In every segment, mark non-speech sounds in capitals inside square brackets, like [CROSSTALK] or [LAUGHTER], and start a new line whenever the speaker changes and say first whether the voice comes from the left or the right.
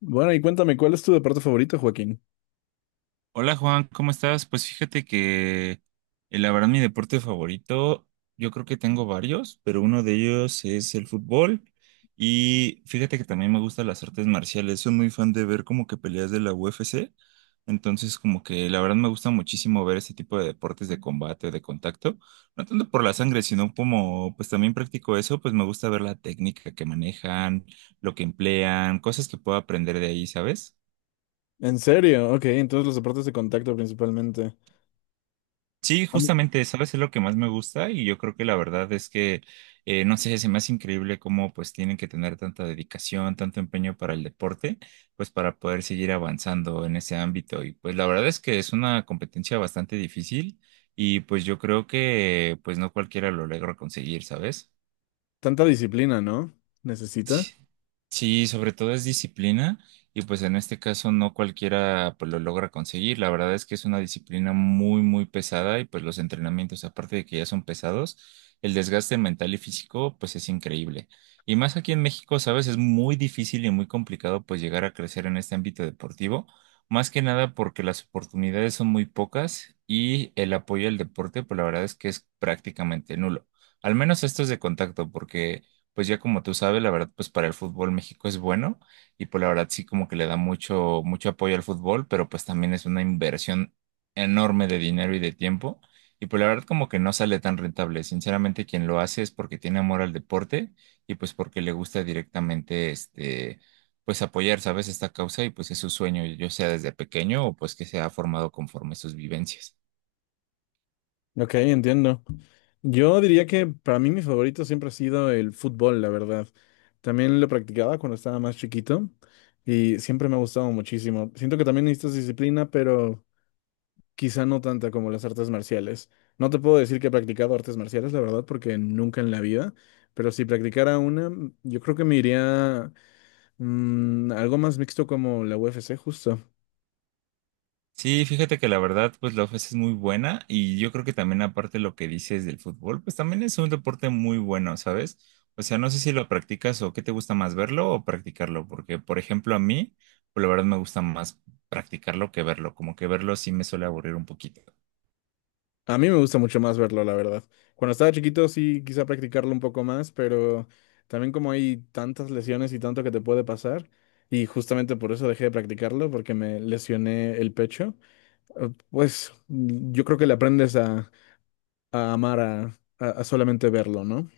left: Bueno, y cuéntame, ¿cuál es tu deporte favorito, Joaquín?
right: Hola Juan, ¿cómo estás? Pues fíjate que la verdad mi deporte favorito, yo creo que tengo varios, pero uno de ellos es el fútbol y fíjate que también me gustan las artes marciales, soy muy fan de ver como que peleas de la UFC, entonces como que la verdad me gusta muchísimo ver este tipo de deportes de combate, de contacto, no tanto por la sangre, sino como pues también practico eso, pues me gusta ver la técnica que manejan, lo que emplean, cosas que puedo aprender de ahí, ¿sabes?
left: ¿En serio? Ok, entonces los deportes de contacto principalmente.
right: Sí,
left: Am-
right: justamente, ¿sabes? Es lo que más me gusta y yo creo que la verdad es que, no sé, se me hace increíble cómo pues tienen que tener tanta dedicación, tanto empeño para el deporte, pues para poder seguir avanzando en ese ámbito. Y pues la verdad es que es una competencia bastante difícil y pues yo creo que pues no cualquiera lo logra conseguir, ¿sabes?
left: Tanta disciplina, ¿no? ¿Necesita?
right: Sí. Sí, sobre todo es disciplina y pues en este caso no cualquiera pues lo logra conseguir. La verdad es que es una disciplina muy muy pesada y pues los entrenamientos aparte de que ya son pesados, el desgaste mental y físico pues es increíble. Y más aquí en México, sabes, es muy difícil y muy complicado pues llegar a crecer en este ámbito deportivo, más que nada porque las oportunidades son muy pocas y el apoyo al deporte pues la verdad es que es prácticamente nulo. Al menos esto es de contacto porque pues ya como tú sabes, la verdad, pues para el fútbol México es bueno y pues la verdad sí como que le da mucho, mucho apoyo al fútbol, pero pues también es una inversión enorme de dinero y de tiempo y pues la verdad como que no sale tan rentable. Sinceramente, quien lo hace es porque tiene amor al deporte y pues porque le gusta directamente este, pues apoyar, ¿sabes? Esta causa y pues es su sueño, yo sea desde pequeño o pues que se ha formado conforme sus vivencias.
left: Ok, entiendo. Yo diría que para mí mi favorito siempre ha sido el fútbol, la verdad. También lo practicaba cuando estaba más chiquito y siempre me ha gustado muchísimo. Siento que también necesitas disciplina, pero quizá no tanta como las artes marciales. No te puedo decir que he practicado artes marciales, la verdad, porque nunca en la vida, pero si practicara una, yo creo que me iría... algo más mixto como la UFC, justo.
right: Sí, fíjate que la verdad, pues la ofensa es muy buena y yo creo que también aparte lo que dices del fútbol, pues también es un deporte muy bueno, ¿sabes? O sea, no sé si lo practicas o qué te gusta más verlo o practicarlo, porque por ejemplo a mí, pues la verdad me gusta más practicarlo que verlo, como que verlo sí me suele aburrir un poquito.
left: A mí me gusta mucho más verlo, la verdad. Cuando estaba chiquito sí quise practicarlo un poco más, pero también como hay tantas lesiones y tanto que te puede pasar, y justamente por eso dejé de practicarlo, porque me lesioné el pecho, yo creo que le aprendes a amar a solamente verlo, ¿no?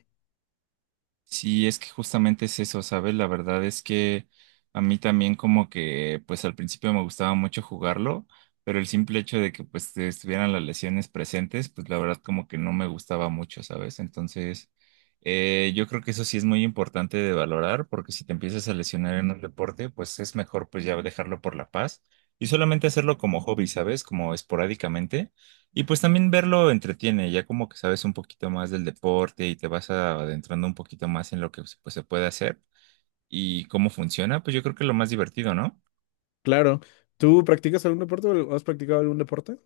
right: Sí, es que justamente es eso, ¿sabes? La verdad es que a mí también como que pues al principio me gustaba mucho jugarlo, pero el simple hecho de que pues estuvieran las lesiones presentes, pues la verdad como que no me gustaba mucho, ¿sabes? Entonces, yo creo que eso sí es muy importante de valorar, porque si te empiezas a lesionar en un deporte, pues es mejor pues ya dejarlo por la paz y solamente hacerlo como hobby, ¿sabes? Como esporádicamente y pues también verlo entretiene, ya como que sabes un poquito más del deporte y te vas adentrando un poquito más en lo que pues, se puede hacer y cómo funciona, pues yo creo que es lo más divertido, ¿no?
left: Claro. ¿Tú practicas algún deporte o has practicado algún deporte?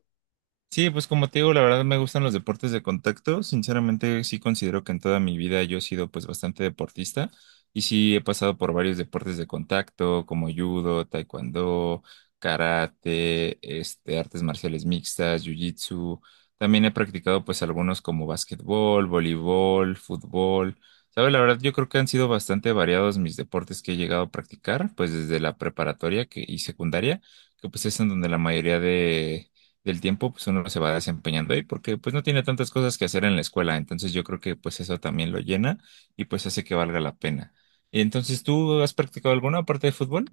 right: Sí, pues como te digo, la verdad me gustan los deportes de contacto. Sinceramente, sí considero que en toda mi vida yo he sido pues bastante deportista y sí he pasado por varios deportes de contacto como judo, taekwondo, karate, este, artes marciales mixtas, jiu-jitsu. También he practicado pues algunos como básquetbol, voleibol, fútbol. ¿Sabes? La verdad yo creo que han sido bastante variados mis deportes que he llegado a practicar pues desde la preparatoria que, y secundaria, que pues es en donde la mayoría de del tiempo, pues uno se va desempeñando ahí porque pues no tiene tantas cosas que hacer en la escuela. Entonces yo creo que pues eso también lo llena y pues hace que valga la pena. Entonces, ¿tú has practicado alguna aparte de fútbol?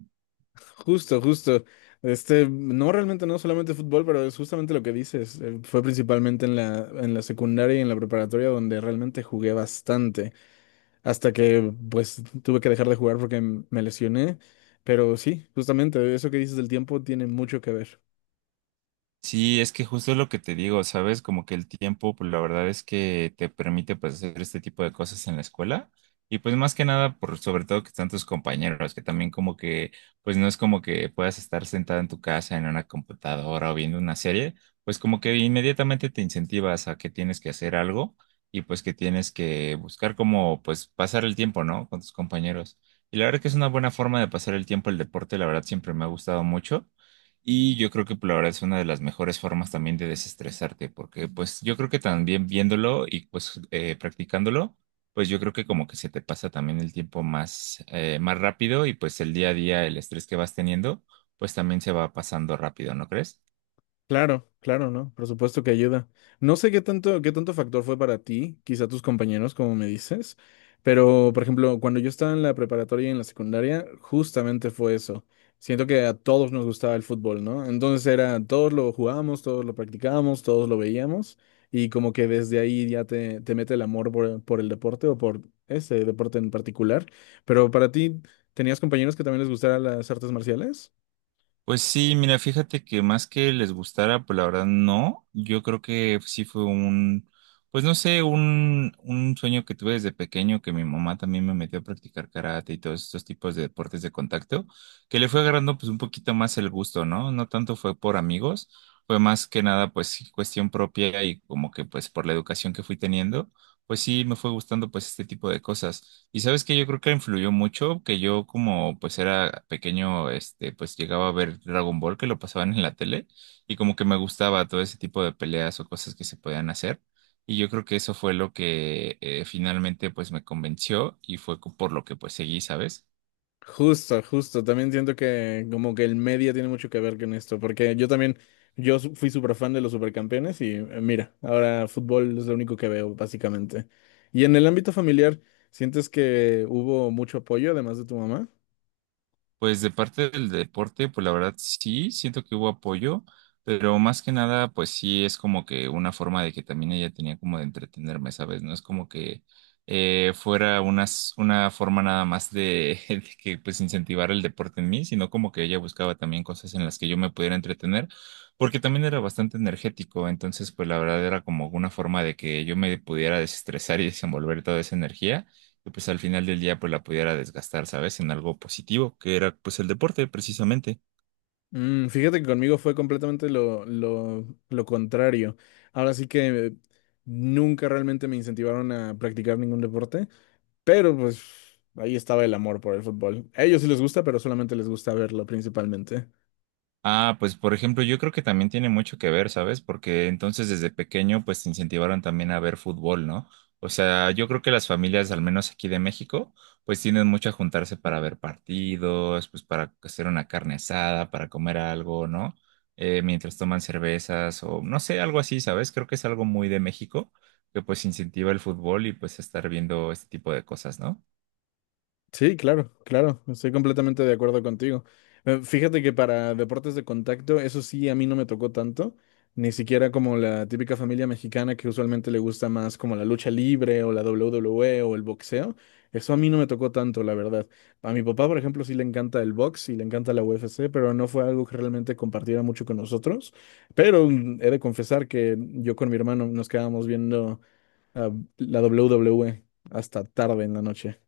left: Justo, justo. Este, no realmente, no solamente fútbol, pero es justamente lo que dices. Fue principalmente en en la secundaria y en la preparatoria donde realmente jugué bastante, hasta que pues tuve que dejar de jugar porque me lesioné. Pero sí, justamente eso que dices del tiempo tiene mucho que ver.
right: Sí, es que justo es lo que te digo, ¿sabes? Como que el tiempo, pues la verdad es que te permite pues hacer este tipo de cosas en la escuela y pues más que nada por sobre todo que están tus compañeros, que también como que pues no es como que puedas estar sentado en tu casa en una computadora o viendo una serie, pues como que inmediatamente te incentivas a que tienes que hacer algo y pues que tienes que buscar como pues pasar el tiempo, ¿no? Con tus compañeros. Y la verdad que es una buena forma de pasar el tiempo el deporte, la verdad siempre me ha gustado mucho. Y yo creo que pues, la verdad es una de las mejores formas también de desestresarte, porque pues yo creo que también viéndolo y pues practicándolo, pues yo creo que como que se te pasa también el tiempo más, más rápido y pues el día a día, el estrés que vas teniendo, pues también se va pasando rápido, ¿no crees?
left: Claro, claro, ¿no? Por supuesto que ayuda. No sé qué tanto factor fue para ti, quizá tus compañeros, como me dices, pero por ejemplo, cuando yo estaba en la preparatoria y en la secundaria, justamente fue eso. Siento que a todos nos gustaba el fútbol, ¿no? Entonces era, todos lo jugábamos, todos lo practicábamos, todos lo veíamos, y como que desde ahí ya te mete el amor por el deporte o por ese deporte en particular. Pero para ti, ¿tenías compañeros que también les gustaran las artes marciales?
right: Pues sí, mira, fíjate que más que les gustara, pues la verdad no. Yo creo que sí fue pues no sé, un sueño que tuve desde pequeño, que mi mamá también me metió a practicar karate y todos estos tipos de deportes de contacto, que le fue agarrando pues un poquito más el gusto, ¿no? No tanto fue por amigos, fue más que nada pues sí, cuestión propia y como que pues por la educación que fui teniendo, pues sí me fue gustando pues este tipo de cosas. Y sabes que yo creo que influyó mucho, que yo como pues era pequeño, este, pues llegaba a ver Dragon Ball que lo pasaban en la tele y como que me gustaba todo ese tipo de peleas o cosas que se podían hacer. Y yo creo que eso fue lo que finalmente pues me convenció y fue por lo que pues seguí, ¿sabes?
left: Justo, justo. También siento que como que el media tiene mucho que ver con esto, porque yo también, fui súper fan de los supercampeones y mira, ahora fútbol es lo único que veo, básicamente. Y en el ámbito familiar, ¿sientes que hubo mucho apoyo además de tu mamá?
right: Pues de parte del deporte, pues la verdad sí, siento que hubo apoyo, pero más que nada, pues sí es como que una forma de que también ella tenía como de entretenerme, ¿sabes? No es como que fuera una forma nada más de, [LAUGHS] de que pues incentivar el deporte en mí, sino como que ella buscaba también cosas en las que yo me pudiera entretener, porque también era bastante energético, entonces pues la verdad era como una forma de que yo me pudiera desestresar y desenvolver toda esa energía que pues al final del día pues la pudiera desgastar, ¿sabes? En algo positivo, que era pues el deporte precisamente.
left: Fíjate que conmigo fue completamente lo contrario. Ahora sí que nunca realmente me incentivaron a practicar ningún deporte, pero pues ahí estaba el amor por el fútbol. A ellos sí les gusta, pero solamente les gusta verlo principalmente.
right: Ah, pues por ejemplo, yo creo que también tiene mucho que ver, ¿sabes? Porque entonces desde pequeño pues te incentivaron también a ver fútbol, ¿no? O sea, yo creo que las familias, al menos aquí de México, pues tienden mucho a juntarse para ver partidos, pues para hacer una carne asada, para comer algo, ¿no? Mientras toman cervezas o no sé, algo así, ¿sabes? Creo que es algo muy de México que pues incentiva el fútbol y pues estar viendo este tipo de cosas, ¿no?
left: Sí, claro, claro, estoy completamente de acuerdo contigo. Fíjate que para deportes de contacto, eso sí, a mí no me tocó tanto, ni siquiera como la típica familia mexicana que usualmente le gusta más como la lucha libre o la WWE o el boxeo. Eso a mí no me tocó tanto, la verdad. A mi papá, por ejemplo, sí le encanta el box y le encanta la UFC, pero no fue algo que realmente compartiera mucho con nosotros. Pero he de confesar que yo con mi hermano nos quedábamos viendo ah, la WWE hasta tarde en la noche.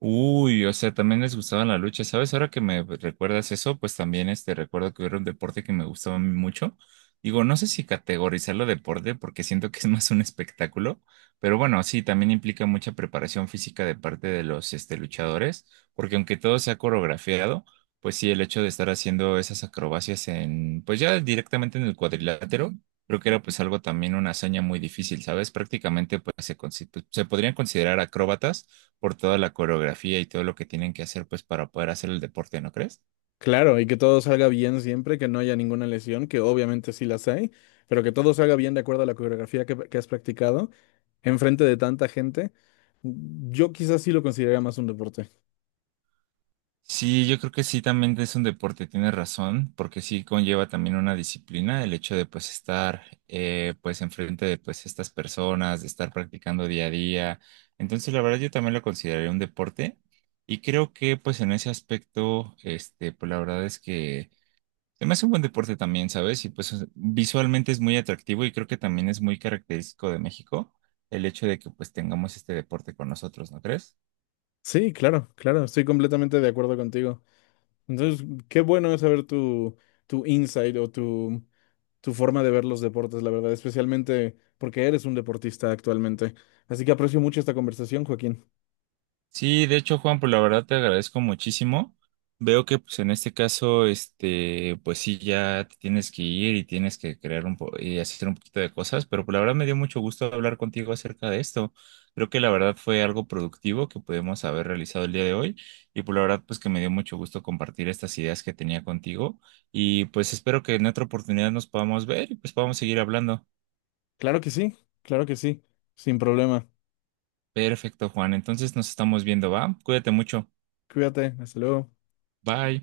right: Uy, o sea, también les gustaba la lucha, ¿sabes? Ahora que me recuerdas eso, pues también este recuerdo que era un deporte que me gustaba a mí mucho. Digo, no sé si categorizarlo deporte porque siento que es más un espectáculo, pero bueno, sí, también implica mucha preparación física de parte de los este luchadores, porque aunque todo sea coreografiado, pues sí, el hecho de estar haciendo esas acrobacias en, pues ya directamente en el cuadrilátero, creo que era pues algo también una hazaña muy difícil, ¿sabes? Prácticamente pues se, se podrían considerar acróbatas por toda la coreografía y todo lo que tienen que hacer pues para poder hacer el deporte, ¿no crees?
left: Claro, y que todo salga bien siempre, que no haya ninguna lesión, que obviamente sí las hay, pero que todo salga bien de acuerdo a la coreografía que has practicado enfrente de tanta gente. Yo quizás sí lo consideraría más un deporte.
right: Sí, yo creo que sí también es un deporte, tienes razón, porque sí conlleva también una disciplina el hecho de pues estar pues enfrente de pues estas personas, de estar practicando día a día. Entonces, la verdad yo también lo consideraría un deporte y creo que pues en ese aspecto, este, pues la verdad es que se me hace un buen deporte también, ¿sabes? Y pues visualmente es muy atractivo y creo que también es muy característico de México el hecho de que pues tengamos este deporte con nosotros, ¿no crees?
left: Sí, claro, claro, estoy completamente de acuerdo contigo. Entonces, qué bueno es saber tu insight o tu forma de ver los deportes, la verdad, especialmente porque eres un deportista actualmente. Así que aprecio mucho esta conversación, Joaquín.
right: Sí, de hecho, Juan, pues la verdad te agradezco muchísimo. Veo que pues en este caso, este, pues sí, ya te tienes que ir y tienes que crear un po y hacer un poquito de cosas, pero pues la verdad me dio mucho gusto hablar contigo acerca de esto. Creo que la verdad fue algo productivo que pudimos haber realizado el día de hoy y pues la verdad pues que me dio mucho gusto compartir estas ideas que tenía contigo y pues espero que en otra oportunidad nos podamos ver y pues podamos seguir hablando.
left: Claro que sí, claro que sí, sin problema.
right: Perfecto, Juan. Entonces nos estamos viendo, ¿va? Cuídate mucho.
left: Cuídate, hasta luego.
right: Bye.